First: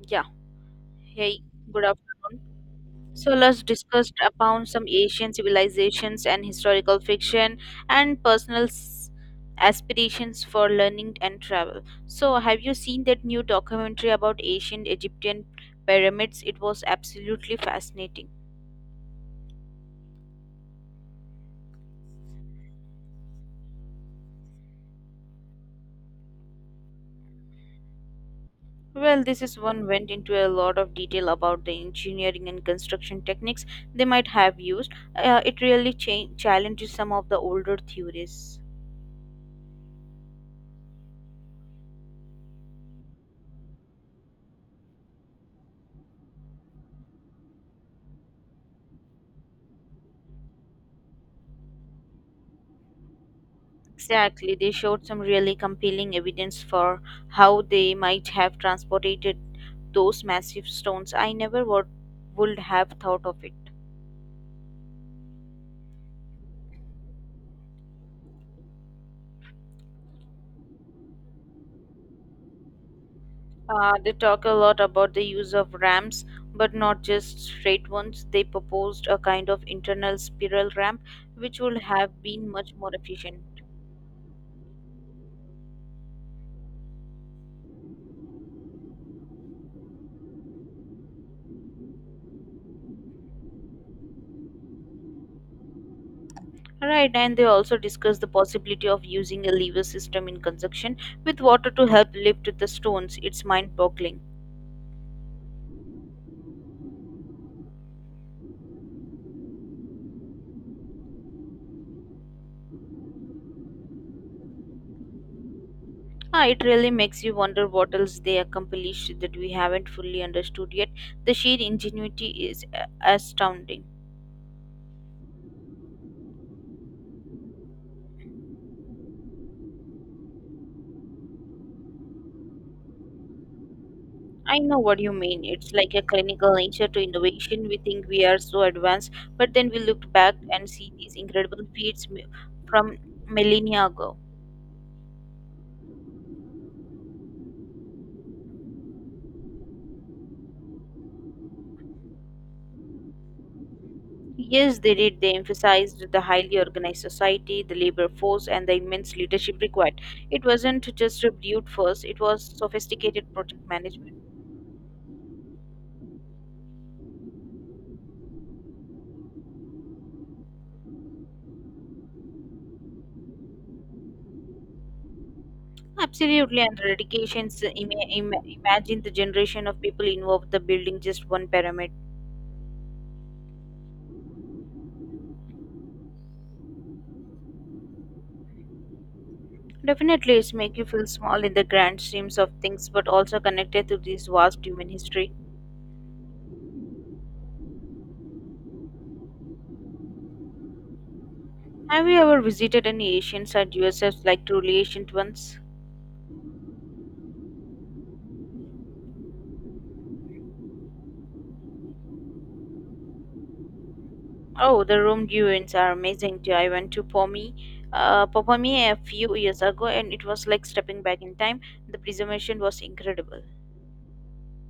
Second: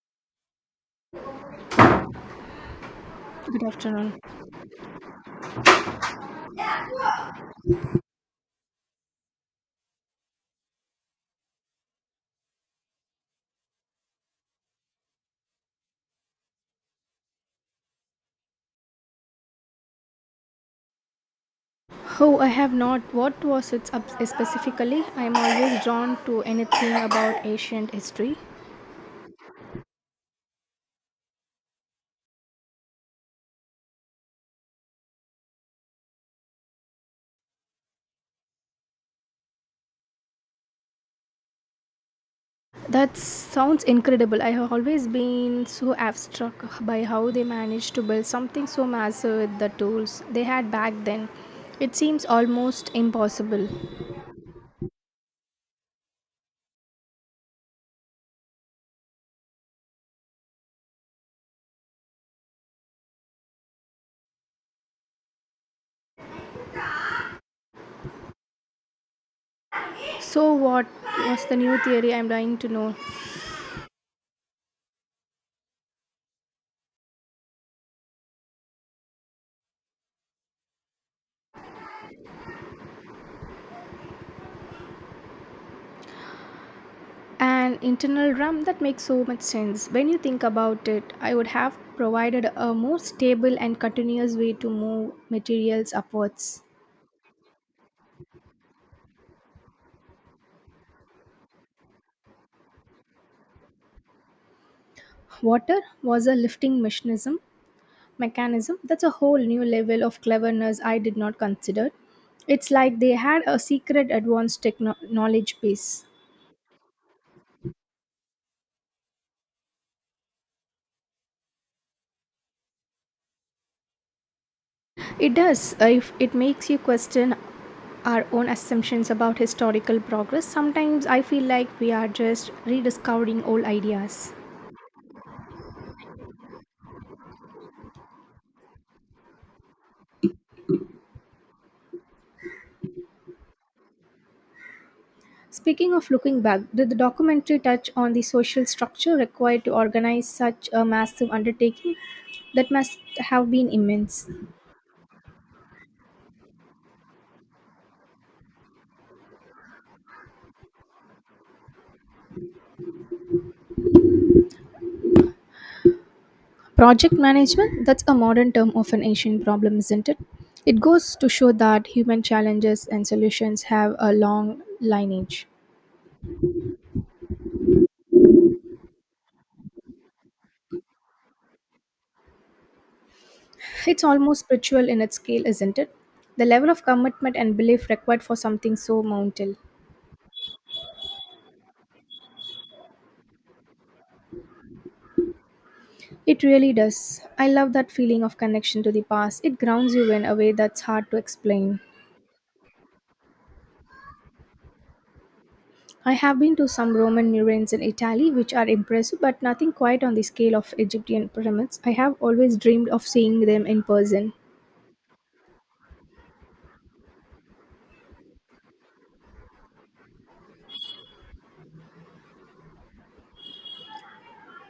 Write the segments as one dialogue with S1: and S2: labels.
S1: Yeah, hey, good afternoon. So
S2: Good
S1: let's discuss
S2: afternoon.
S1: upon some Asian civilizations and historical fiction and personal aspirations for learning and travel. So have you seen that new documentary about ancient Egyptian pyramids? It was absolutely fascinating.
S2: Oh, I have not. What was it up specifically? I am always drawn to anything about ancient history.
S1: Well, this is one went into a lot of detail about the engineering and construction techniques they might have used. It really challenges some of the older theories.
S2: That sounds incredible. I have always been so abstract by how they managed to build something so massive with the tools they had back then. It seems almost impossible.
S1: Exactly, they showed some really compelling evidence for how they might have transported those massive stones. I never would, would have thought of it.
S2: So, what was the new theory? I'm dying to know.
S1: They talk a lot about the use of ramps, but not just straight ones. They proposed a kind of internal spiral ramp, which would have been much more efficient.
S2: An internal drum that makes so much sense when you think about it. I would have provided a more stable and continuous way to move materials upwards.
S1: Right, and they also discussed the possibility of using a lever system in conjunction with water to help lift the stones. It's mind boggling.
S2: Water was a lifting mechanism. That's a whole new level of cleverness. I did not consider. It's like they had a secret advanced knowledge base.
S1: It really makes you wonder what else they accomplished that we haven't fully understood yet. The sheer ingenuity is astounding.
S2: It does, if it makes you question our own assumptions about historical progress. Sometimes I feel like we are just rediscovering old ideas.
S1: I know what you mean. It's like a clinical nature to innovation. We think we are so advanced, but then we look back and see these incredible feats from millennia ago.
S2: Speaking of looking back, did the documentary touch on the social structure required to organize such a massive undertaking? That must have been immense.
S1: Yes, they did. They emphasized the highly organized society, the labor force, and the immense leadership required. It wasn't just a brute force, it was sophisticated project management.
S2: Project management, that's a modern term of an ancient problem, isn't it? It goes to show that human challenges and solutions have a long lineage.
S1: Absolutely, and dedications. Imagine the generation of people involved the building just one pyramid.
S2: It's almost spiritual in its scale, isn't it? The level of commitment and belief required for something so monumental.
S1: Definitely, it's make you feel small in the grand schemes of things, but also connected to this vast human history.
S2: It really does. I love that feeling of connection to the past. It grounds you in a way that's hard to explain.
S1: Have you ever visited any ancient site yourself, like truly ancient ones?
S2: I have been to some Roman ruins in Italy which are impressive, but nothing quite on the scale of Egyptian pyramids. I have always dreamed of seeing them in person.
S1: Oh, the Rome ruins are amazing too. I went to Popomi a few years ago, and it was like stepping back in time. The preservation was incredible.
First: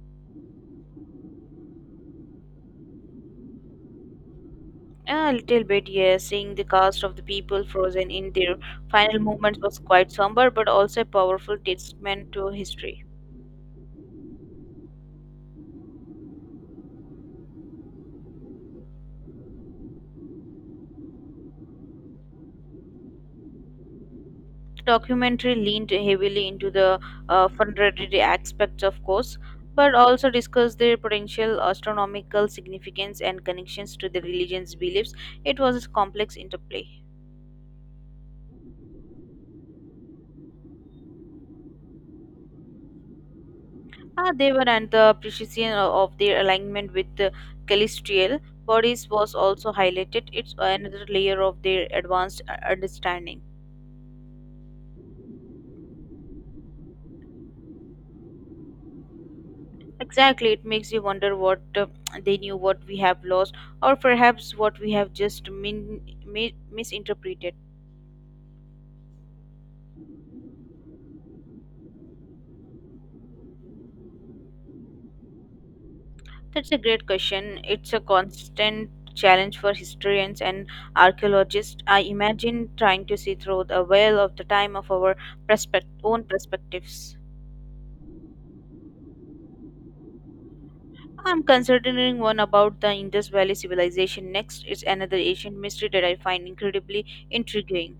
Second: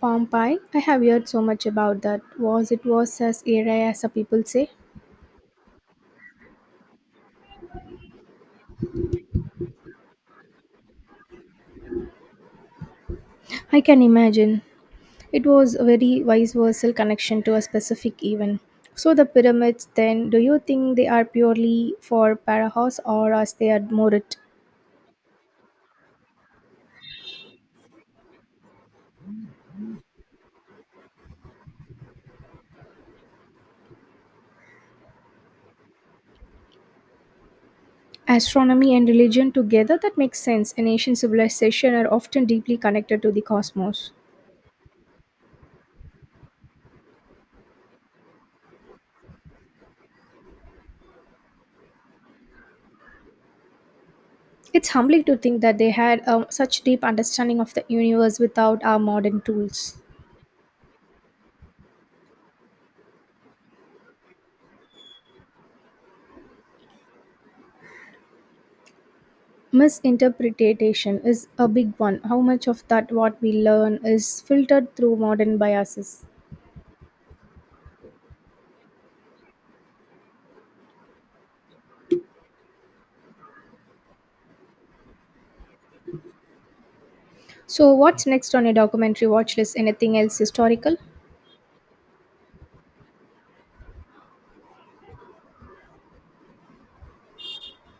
S2: Pompeii, I have heard so much about that. Was it was as area as the people say?
S1: A little bit, yes. Seeing the cast of the people frozen in their final moments was quite somber, but also a powerful testament to history.
S2: I can imagine. It was a very vice versa connection to a specific event. So the pyramids then, do you think they are purely for parahos or as they are more it?
S1: The documentary leaned heavily into the fundraising aspects, of course, but also discussed their potential astronomical significance and connections to the religion's beliefs. It was a complex interplay.
S2: Astronomy and religion together, that makes sense. And ancient civilizations are often deeply connected to the cosmos.
S1: Ah, they were, and the precision of their alignment with the celestial bodies was also highlighted. It's another layer of their advanced understanding.
S2: It's humbling to think that they had such deep understanding of the universe without our modern tools.
S1: Exactly, it makes you wonder what they knew, what we have lost, or perhaps what we have just misinterpreted.
S2: Misinterpretation is a big one. How much of that what we learn is filtered through modern biases?
S1: That's a great question. It's a constant challenge for historians and archaeologists. I imagine trying to see through the veil of the time of our own perspectives.
S2: So what's next on your documentary watch list? Anything else historical?
S1: I'm considering one about the Indus Valley civilization next. It's another ancient mystery that I find incredibly intriguing.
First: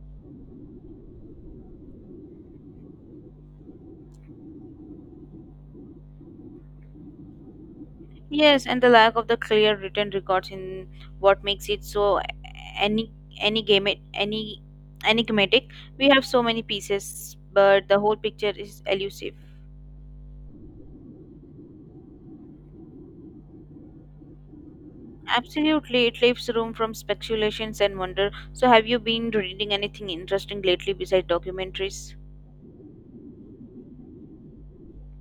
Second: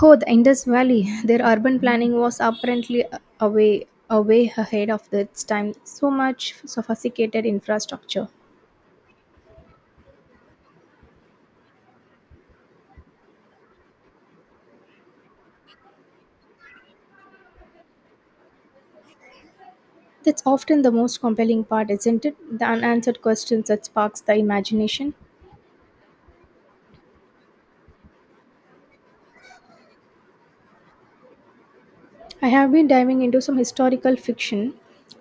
S2: Oh, the Indus Valley. Their urban planning was apparently away away ahead of its time. So much sophisticated infrastructure.
S1: Yes, and the lack of the clear written records in what makes it so any any game any enigmatic. We have so many pieces but the whole picture is elusive.
S2: That's often the most compelling part, isn't it? The unanswered questions that sparks the imagination.
S1: Absolutely, it leaves room from speculations and wonder. So have you been reading anything interesting lately besides documentaries?
S2: I have been diving into some historical fiction.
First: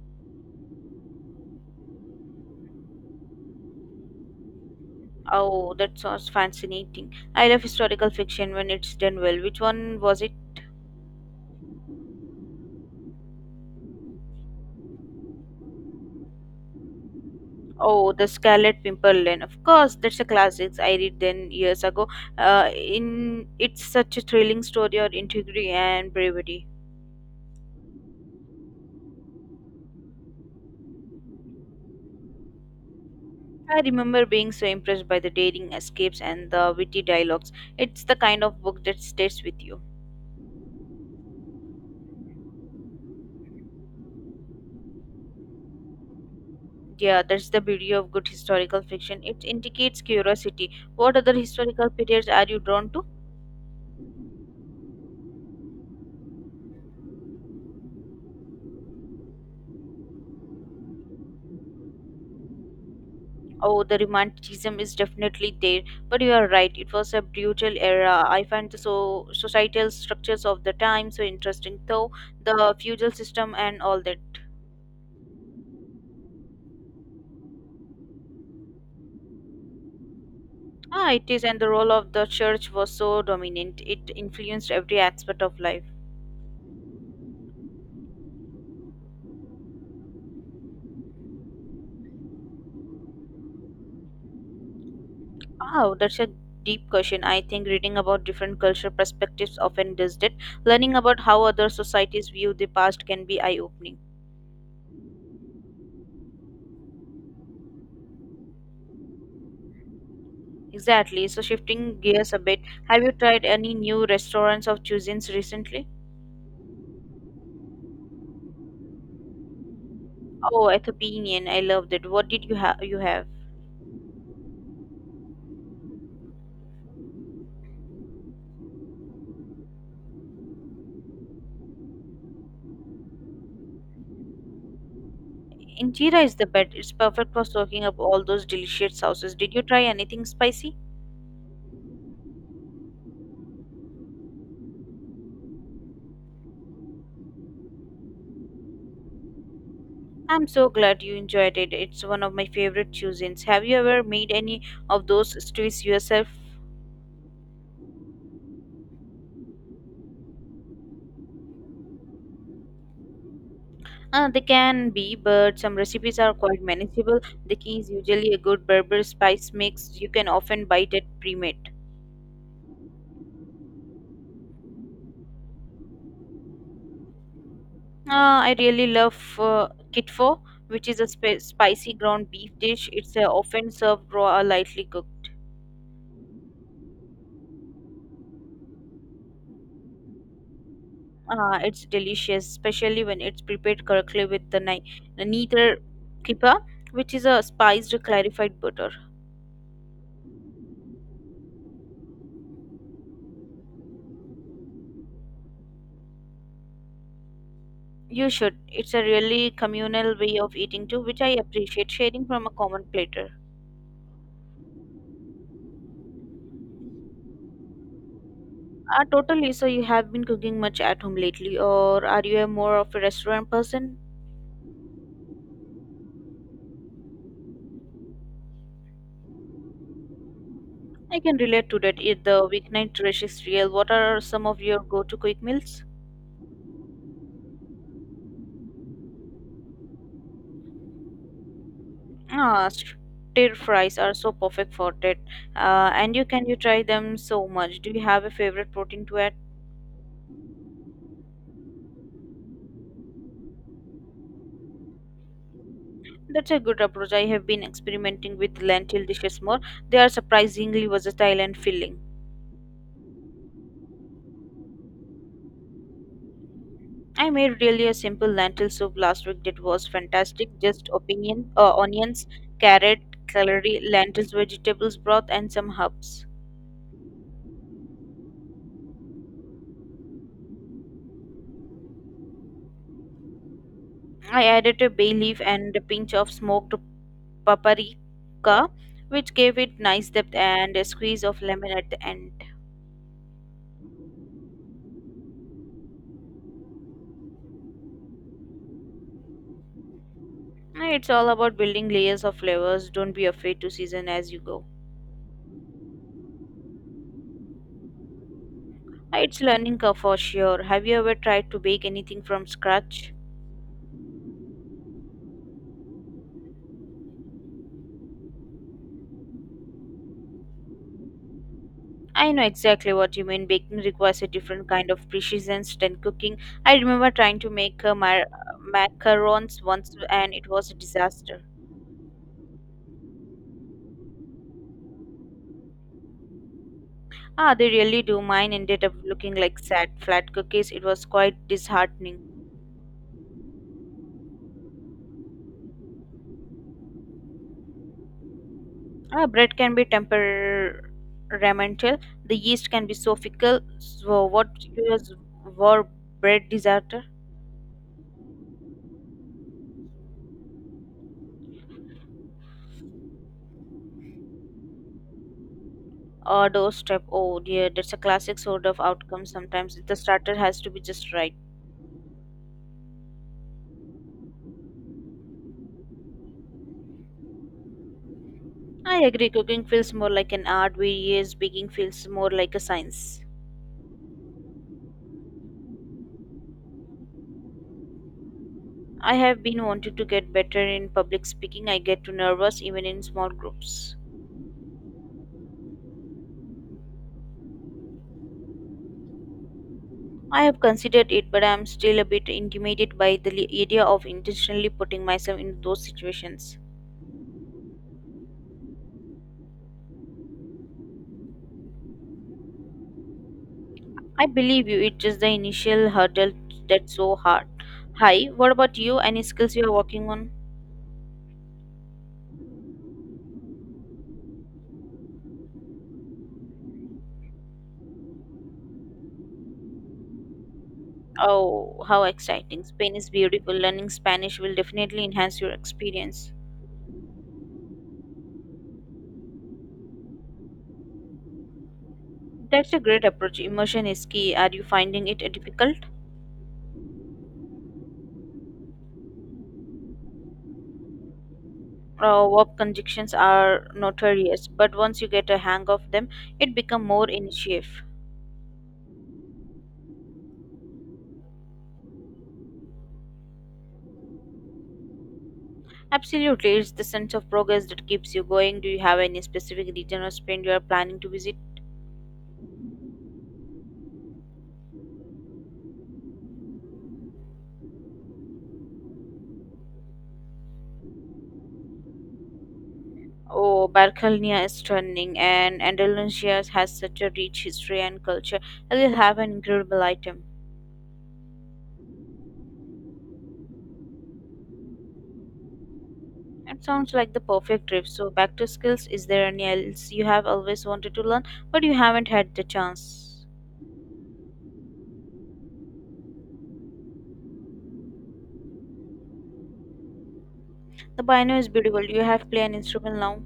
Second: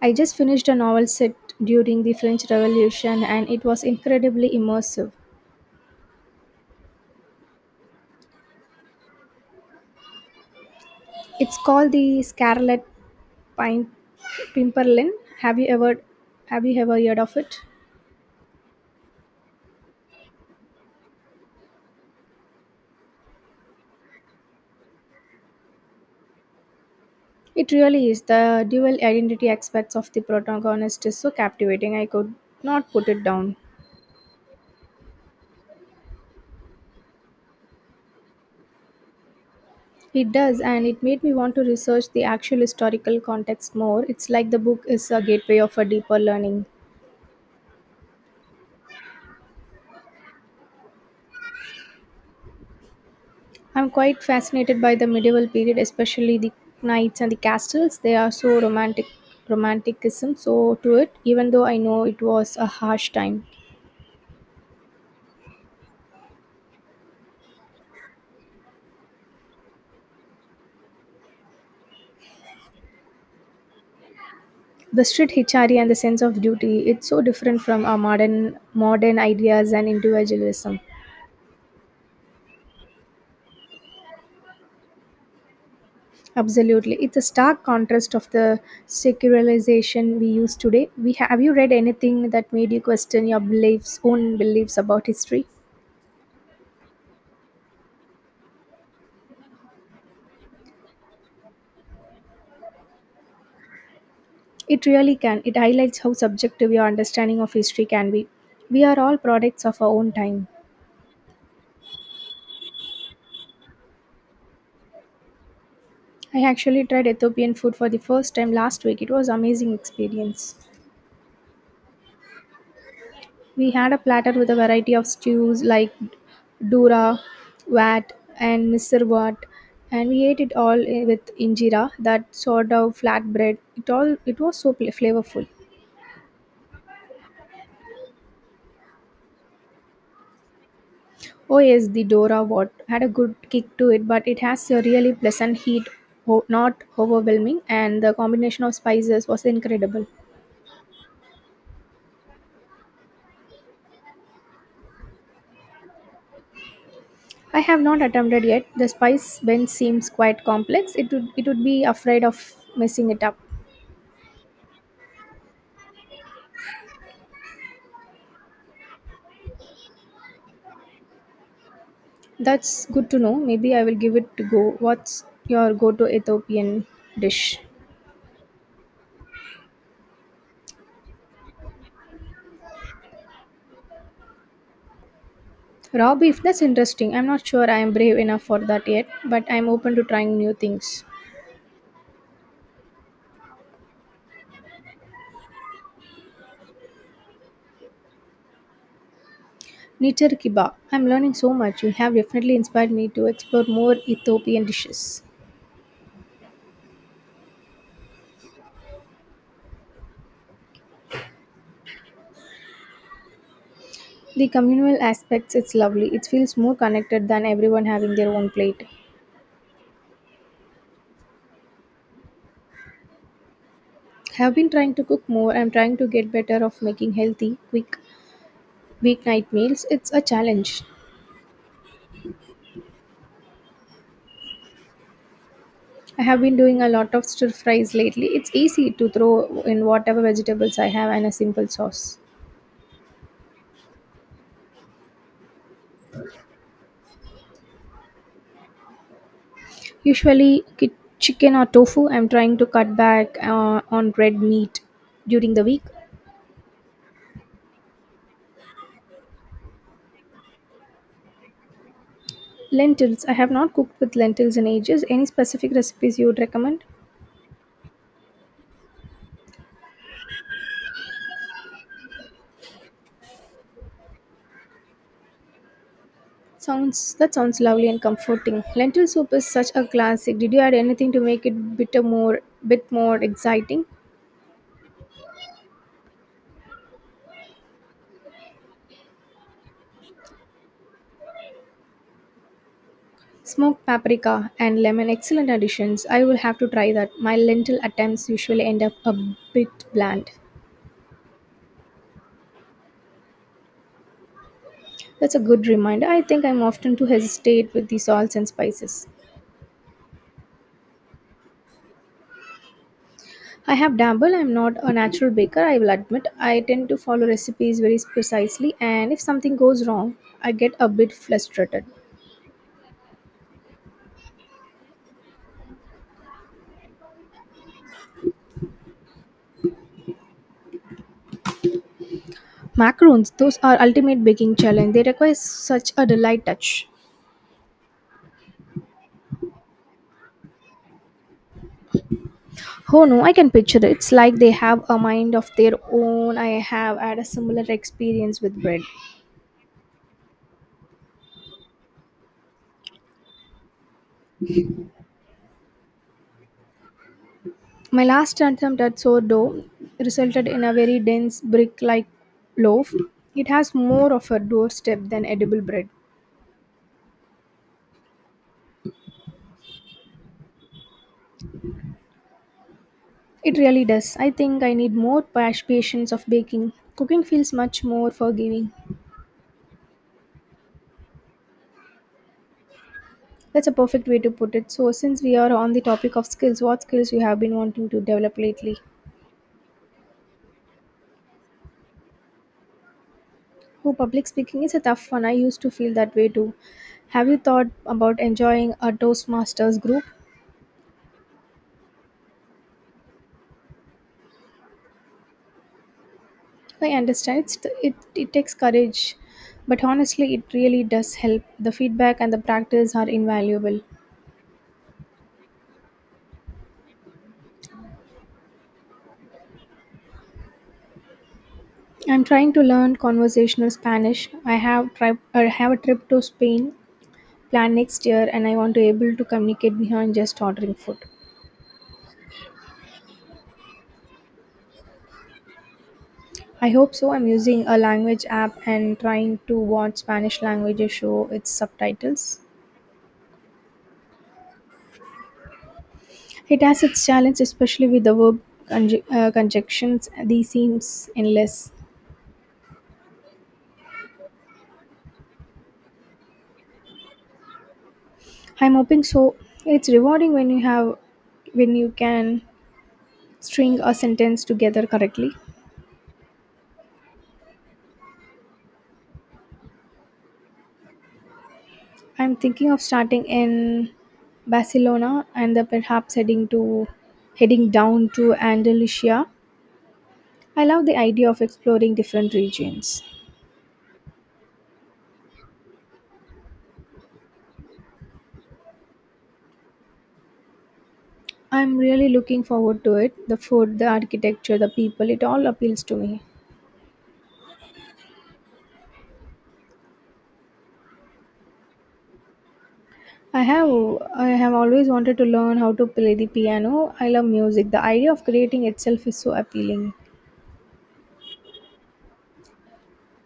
S2: I just finished a novel set during the French Revolution and it was incredibly immersive.
S1: Oh, that sounds fascinating. I love historical fiction when it's done well. Which one was it?
S2: It's called The Scarlet Pine Pimperlin. Have you ever have you ever heard of it?
S1: Oh, the Scarlet Pimpernel, of course. That's a classic. I read then years ago. In it's such a thrilling story of integrity and bravery.
S2: It really is. The dual identity aspects of the protagonist is so captivating. I could not put it down.
S1: I remember being so impressed by the daring escapes and the witty dialogues. It's the kind of book that stays with you.
S2: It does, and it made me want to research the actual historical context more. It's like the book is a gateway of a deeper learning.
S1: Yeah, that's the beauty of good historical fiction. It indicates curiosity. What other historical periods are you drawn to?
S2: I'm quite fascinated by the medieval period, especially the knights and the castles. They are so romantic, romanticism so to it. Even though I know it was a harsh time,
S1: Oh, the romanticism is definitely there, but you are right. It was a brutal era. I find the so societal structures of the time so interesting, though the feudal system and all that.
S2: the street hitchari and the sense of duty. It's so different from our modern ideas and individualism.
S1: Ah, it is, and the role of the church was so dominant. It influenced every aspect of life.
S2: Absolutely. It's a stark contrast of the secularization we use today. We have you read anything that made you question your beliefs, own beliefs about history?
S1: Wow, that's a deep question. I think reading about different cultural perspectives often does that. Learning about how other societies view the past can be eye opening.
S2: It really can. It highlights how subjective your understanding of history can be. We are all products of our own time.
S1: Exactly. So, shifting gears a bit, have you tried any new restaurants of cuisines recently?
S2: I actually tried Ethiopian food for the first time last week. It was amazing experience.
S1: Oh, Ethiopian. I love that. What did you have? You have.
S2: We had a platter with a variety of stews like dura, wat, and misirvat, and we ate it all with injera, that sort of flatbread. It was so flavorful.
S1: Injera is the best. It's perfect for soaking up all those delicious sauces. Did you try anything spicy?
S2: Oh yes, the dora wat had a good kick to it, but it has a really pleasant heat, not overwhelming, and the combination of spices was incredible.
S1: I'm so glad you enjoyed it. It's one of my favorite cuisines. Have you ever made any of those stews yourself?
S2: I have not attempted yet. The spice blend seems quite complex. It would be afraid of messing it up.
S1: They can be, but some recipes are quite manageable. The key is usually a good Berber spice mix. You can often buy it at pre-made.
S2: That's good to know. Maybe I will give it to go. What's your go to Ethiopian dish?
S1: I really love kitfo, which is a spicy ground beef dish. It's often served raw or lightly cooked.
S2: Raw beef, that's interesting. I'm not sure I am brave enough for that yet, but I'm open to trying new things.
S1: It's delicious, especially when it's prepared correctly with the the neither kippa, which is a spiced clarified butter.
S2: Nicher kiba. I'm learning so much. You have definitely inspired me to explore more Ethiopian dishes.
S1: You should. It's a really communal way of eating too, which I appreciate sharing from a common platter.
S2: The communal aspects, it's lovely. It feels more connected than everyone having their own plate.
S1: Totally. So you have been cooking much at home lately, or are you a more of a restaurant person?
S2: Have been trying to cook more. I'm trying to get better of making healthy, quick weeknight meals. It's a challenge.
S1: I can relate to that. If the weeknight rush is real, what are some of your go-to quick meals?
S2: I have been doing a lot of stir fries lately. It's easy to throw in whatever vegetables I have and a simple sauce.
S1: Ah, stir fries are so perfect for that. And you can you try them so much. Do you have a favorite protein to add?
S2: Usually chicken or tofu. I'm trying to cut back, on red meat during the week.
S1: That's a good approach. I have been experimenting with lentil dishes more. They are surprisingly versatile and filling.
S2: Lentils. I have not cooked with lentils in ages. Any specific recipes you would recommend?
S1: I made really a simple lentil soup last week that was fantastic. Just opinion, onions, carrot, celery, lentils, vegetables broth, and some herbs.
S2: Sounds That sounds lovely and comforting. Lentil soup is such a classic. Did you add anything to make it bit more exciting?
S1: I added a bay leaf and a pinch of smoked paprika, which gave it nice depth and a squeeze of lemon at the end.
S2: Smoked paprika and lemon, excellent additions. I will have to try that. My lentil attempts usually end up a bit bland.
S1: It's all about building layers of flavors. Don't be afraid to season as you go.
S2: That's a good reminder. I think I'm often too hesitate with the salts and spices.
S1: It's learning curve for sure. Have you ever tried to bake anything from scratch?
S2: I have dabbled. I'm not a natural baker, I will admit. I tend to follow recipes very precisely, and if something goes wrong, I get a bit frustrated.
S1: I know exactly what you mean. Baking requires a different kind of precision than cooking. I remember trying to make macarons once and it was a disaster.
S2: Macarons, those are ultimate baking challenge. They require such a delight touch.
S1: Ah, they really do. Mine ended up looking like sad, flat cookies. It was quite disheartening.
S2: Oh no, I can picture it. It's like they have a mind of their own. I have had a similar experience with bread.
S1: Ah, bread can be temperamental. The yeast can be so fickle. So, what was war bread disaster?
S2: My last attempt at sourdough resulted in a very dense brick like loaf. It has more of a doorstep than edible bread.
S1: Or doorstep. Oh dear, that's a classic sort of outcome sometimes. The starter has to be just right.
S2: It really does. I think I need more patience of baking. Cooking feels much more forgiving.
S1: I agree, cooking feels more like an art, whereas baking feels more like a science.
S2: That's a perfect way to put it. So, since we are on the topic of skills, what skills you have been wanting to develop lately?
S1: I have been wanting to get better in public speaking. I get too nervous even in small
S2: Oh,
S1: groups.
S2: public speaking is a tough one. I used to feel that way too. Have you thought about enjoying a Toastmasters group?
S1: I have considered it, but I am still a bit intimidated by the idea of intentionally putting myself in those situations.
S2: I understand it takes courage, but honestly, it really does help. The feedback and the practice are invaluable.
S1: I believe you, it's just the initial hurdle that's so hard. Hi, what about you? Any skills you are working on?
S2: I'm trying to learn conversational Spanish. I have a trip to Spain planned next year, and I want to able to communicate beyond just ordering food.
S1: Oh, how exciting! Spain is beautiful. Learning Spanish will definitely enhance your experience.
S2: I hope so. I'm using a language app and trying to watch Spanish language show its subtitles.
S1: That's a great approach. Immersion is key. Are you finding it difficult?
S2: It has its challenge, especially with the verb conjunctions. These seems endless.
S1: Warp conjunctions are notorious, but once you get a hang of them, it become more initiative.
S2: I'm hoping so. It's rewarding when you can string a sentence together correctly.
S1: Absolutely, it's the sense of progress that keeps you going. Do you have any specific region or Spain you are planning to visit?
S2: I'm thinking of starting in Barcelona and then perhaps heading down to Andalusia. I love the idea of exploring different regions.
S1: Oh, Barcelona is stunning, and Andalusia has such a rich history and culture. I will have an incredible item.
S2: I'm really looking forward to it. The food, the architecture, the people, it all appeals to me.
S1: It sounds like the perfect trip. So, back to skills. Is there any else you have always wanted to learn, but you haven't had the chance?
S2: I have I have always wanted to learn how to play the piano. I love music. The idea of creating itself is so appealing.
S1: The piano is beautiful. You have play an instrument now.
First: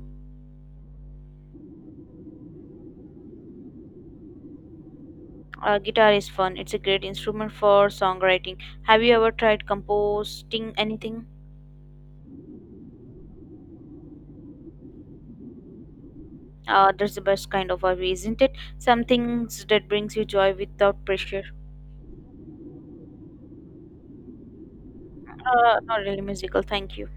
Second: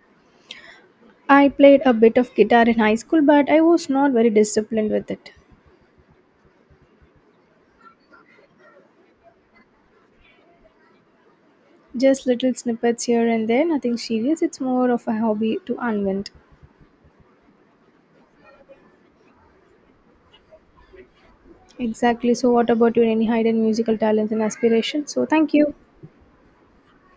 S2: I played a bit of guitar in high school, but I was not very disciplined with it.
S1: Guitar is fun. It's a great instrument for songwriting. Have you ever tried composing anything?
S2: Just little snippets here and there, nothing serious. It's more of a hobby to unwind.
S1: That's the best kind of hobby, isn't it? Some things that brings you joy without pressure.
S2: Exactly. So what about you? Any hidden musical talents and aspirations? So thank you.
S1: Not really musical. Thank you.